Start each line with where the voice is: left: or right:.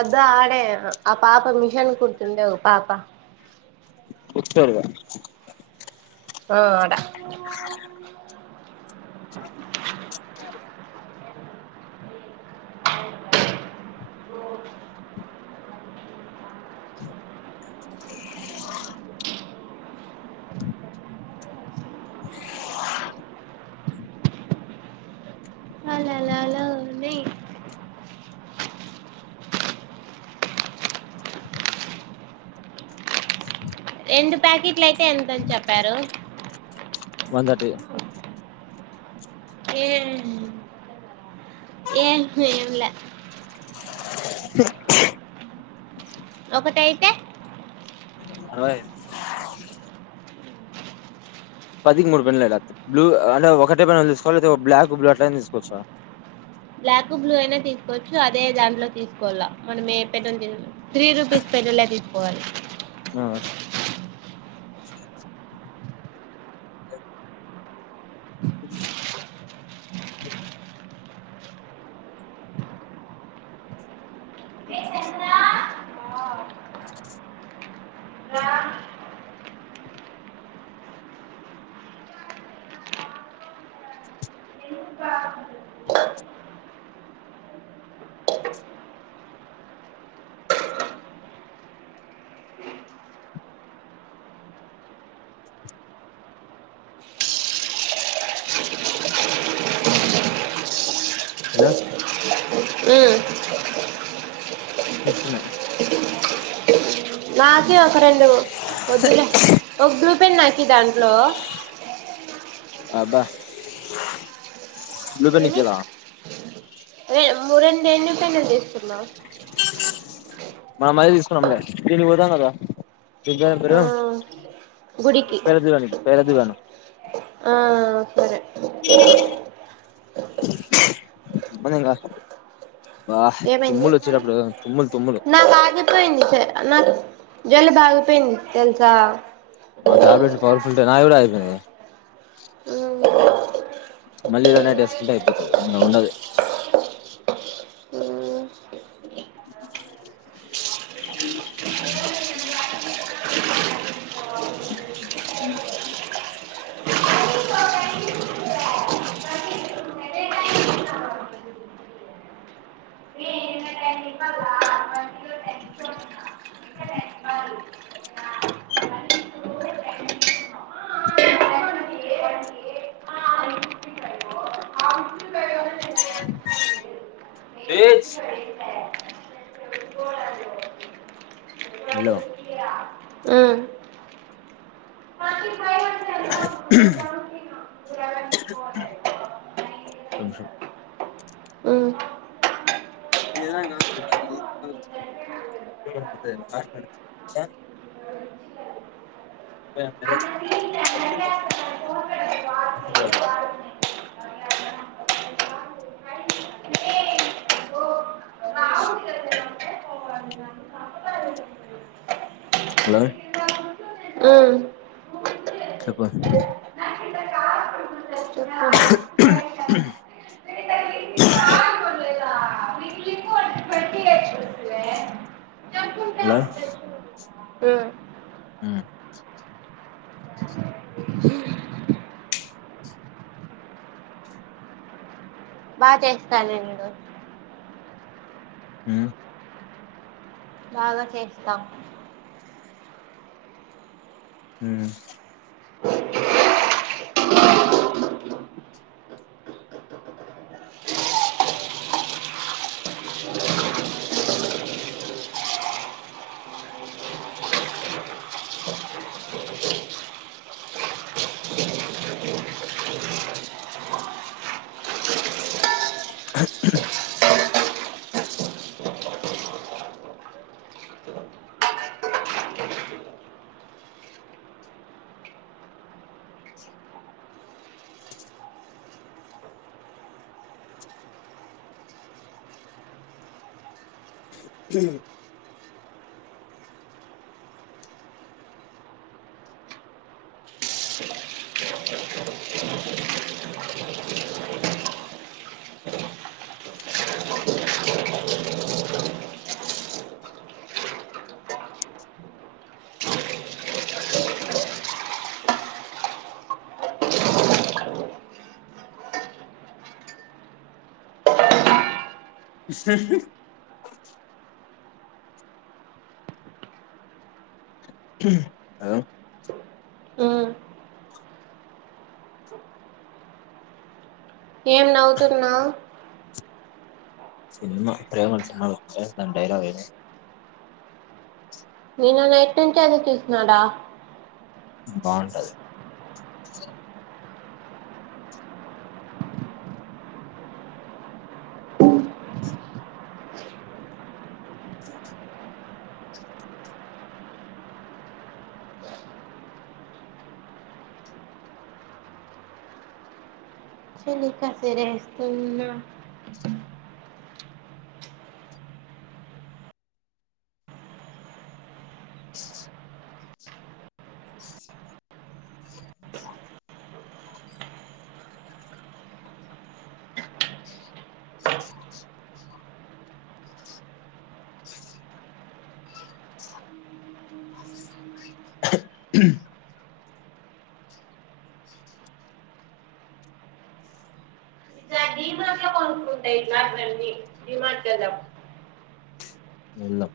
right: అద్దఅడే ఆ పాప మిషన్ కుడుతుండే ఒ పాప
left: కుట్టొడుగా
right: ఆ ఆడా ఓ కళలలోని రెండు ప్యాకెట్లు అయితే ఎంతని చెప్పారు
left: వందటి
right: ఏం ఏంకు ఎమ్ల ఒకటైతే
left: అరవై పదికి మూడు పెన్నులు లేడా అత్తై బ్లూ అంటే ఒకటే పెన్నులు తీసుకోవాల లేతే ఒక బ్లాక్ బ్లూ అట్లైన తీసుకోవచ్చా
right: బ్లాక్ బ్లూ అయినా తీసుకోవచ్చు అదే దాంట్లో తీసుకోవాల్ల మనం ఏ పెన్నును త్రీ రుపీస్ పెన్నులే తీసుకోవాలి
left: ఆ స అ హలో
right: ఉమ్
left: తీసుకున్న
right: నాకీ యి ఒక రెండు వద్దులే ఒక బ్లూ పెన్ నా కియి దాంట్లో
left: అబ్బా బ్లూ పేన్ నికియాల
right: ఏ ము రెండు ఎన్నీ పెన్నులు తీస్తున్నావు
left: మనం మది తీసుకున్నాంలే దీనికి పోతాం కదా తుగరు
right: ఆ
left: బ్రో
right: గుడికి
left: పేడా దువానికి పేడా దుగాను
right: ఆ సరే
left: బానింగ
right: ఏమైంది
left: తుమ్ములు
right: నాకు ఆగిపోయింది స నాకు జలుబు ఆగిపోయింది తెల్సా
left: టాబ్లెట్లు పవర్ఫుల్ దే నాది కూడా ఆగిపోయింది
right: ఉమ్
left: మళ్ళీ రెండు నైటేసుకుంటే అయిపోతుది ఇంగా ఉండదు
right: ఉమ్
left: తెజ్ హలో ఒక్క నిమిషం ఇదిదా కాతు దగో హలో
right: ఉమ్
left: చెప్ప [unintelligible]
right: ఉమ్
left: అలాస్ మ్
right: బాగా చేస్తానండ
left: మ్
right: బాగా చేస్తాం
left: మ్ [unintelligible] హ [inaudible] [unintelligible] హలో
right: మ్ ఏం నవ్వుతున్నావు
left: సినిమా [unintelligible] డైలాగ్
right: నిన్న నైట్ నుంచి అది చూస్తున్నాడా
left: బాగుంటది
right: చలి కసిరేస్తున్నా [unintelligible] హిమాచలం
left: ఎల్లాం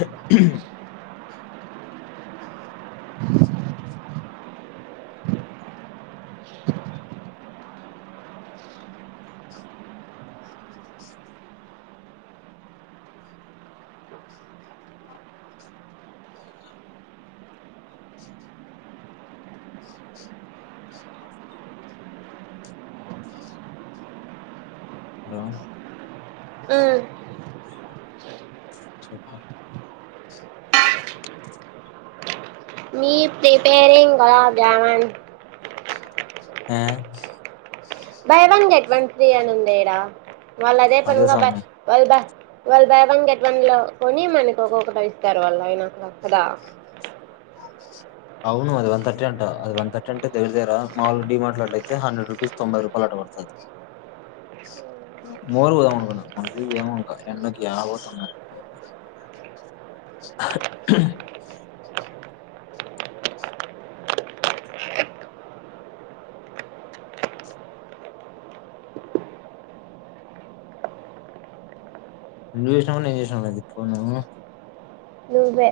left: [unintelligible] హలో
right: మ్
left: చెప్పాలి
right: మీ ప్రిపేరింగ్ భాడా బ్యావన్
left: ఆ
right: buy one get one free అని ఉంది ఈడ వాళ్లు అదే [unintelligible] వాళ్లు బై వన్ గెట్ వన్ లో కొని మనకు ఒక్కొక్కటి ఇస్తారు వాళ్ళు అయినా కదా
left: అవును అది ఒన్ తర్టీ అంట అది ఒన్ తర్టీ అంటే టేబుల్ తేరా మామూలు డి మార్ట్ లో అట్లయితే హండ్రెడ్ రూపీస్ తొంబై రూపాలంట రూపాయలు వస్తది మోర్ పోదాం అనుకున్నా ఏమో ఇంకా ఎండకి ఏడబోతమ్
right: [inaudible]
left: [unintelligible] నువ్వు చేసినవా నేను చేసినాను ఫోను
right: నువ్వే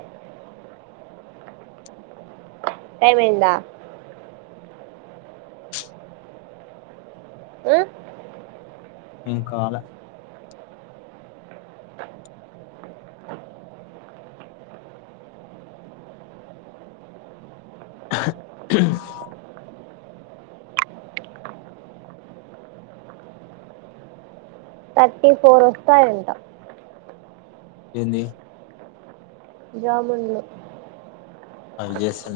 right: టైం అయిందా ఆ
left: ఇంకాల [unintelligible]
right: తర్టీ ఫోర్ వస్తయంటా
left: ఏంది
right: జమున్లు
left: అవి చేసిన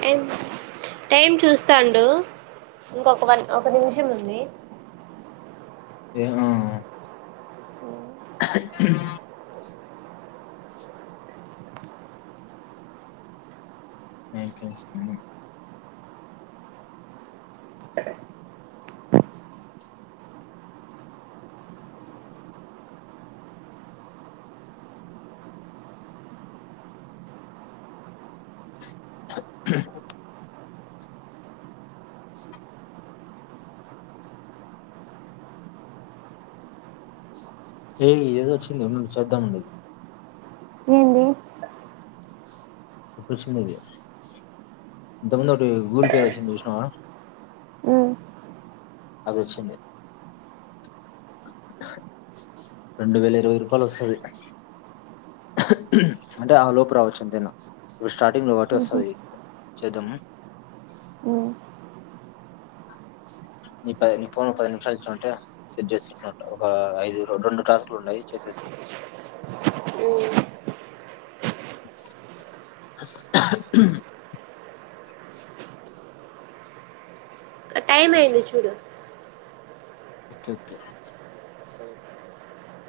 right: టైం టైం చూస్తాండు ఇంకొక వన్ ఒక నిమిషం ఉంది
left: ఏమో ఏం చేస్తున్నావ్ [unintelligible] [inaudible] ఏ ఇ ఏదో వచ్చింది చేద్దామండిది
right: ఏంది
left: విపక్షణది ఇంతముందు ఒకటి గుగుల్ పే వచ్చింది చూసినవా
right: ఉమ్
left: అగో వచ్చింది. రెండువేల ఇరవై రూపాయలు వస్తది. అంటే ఆ లోపు రావచ్చు ఎంతైన ష్ స్టార్టింగ్ లో ఒకటి
right: ఉహు
left: వస్తది చేద్దాము.
right: ఉమ్
left: నీ పది నీ పోను పది నిమిషాలు ఇచ్చినావంటే సెట్ చేసి ఒక ఐదు రెండు టాస్కులు ఉండాయి చేసేస్తా.
right: మ్ టైమ్ అయింది చూడు.
left: Okay okay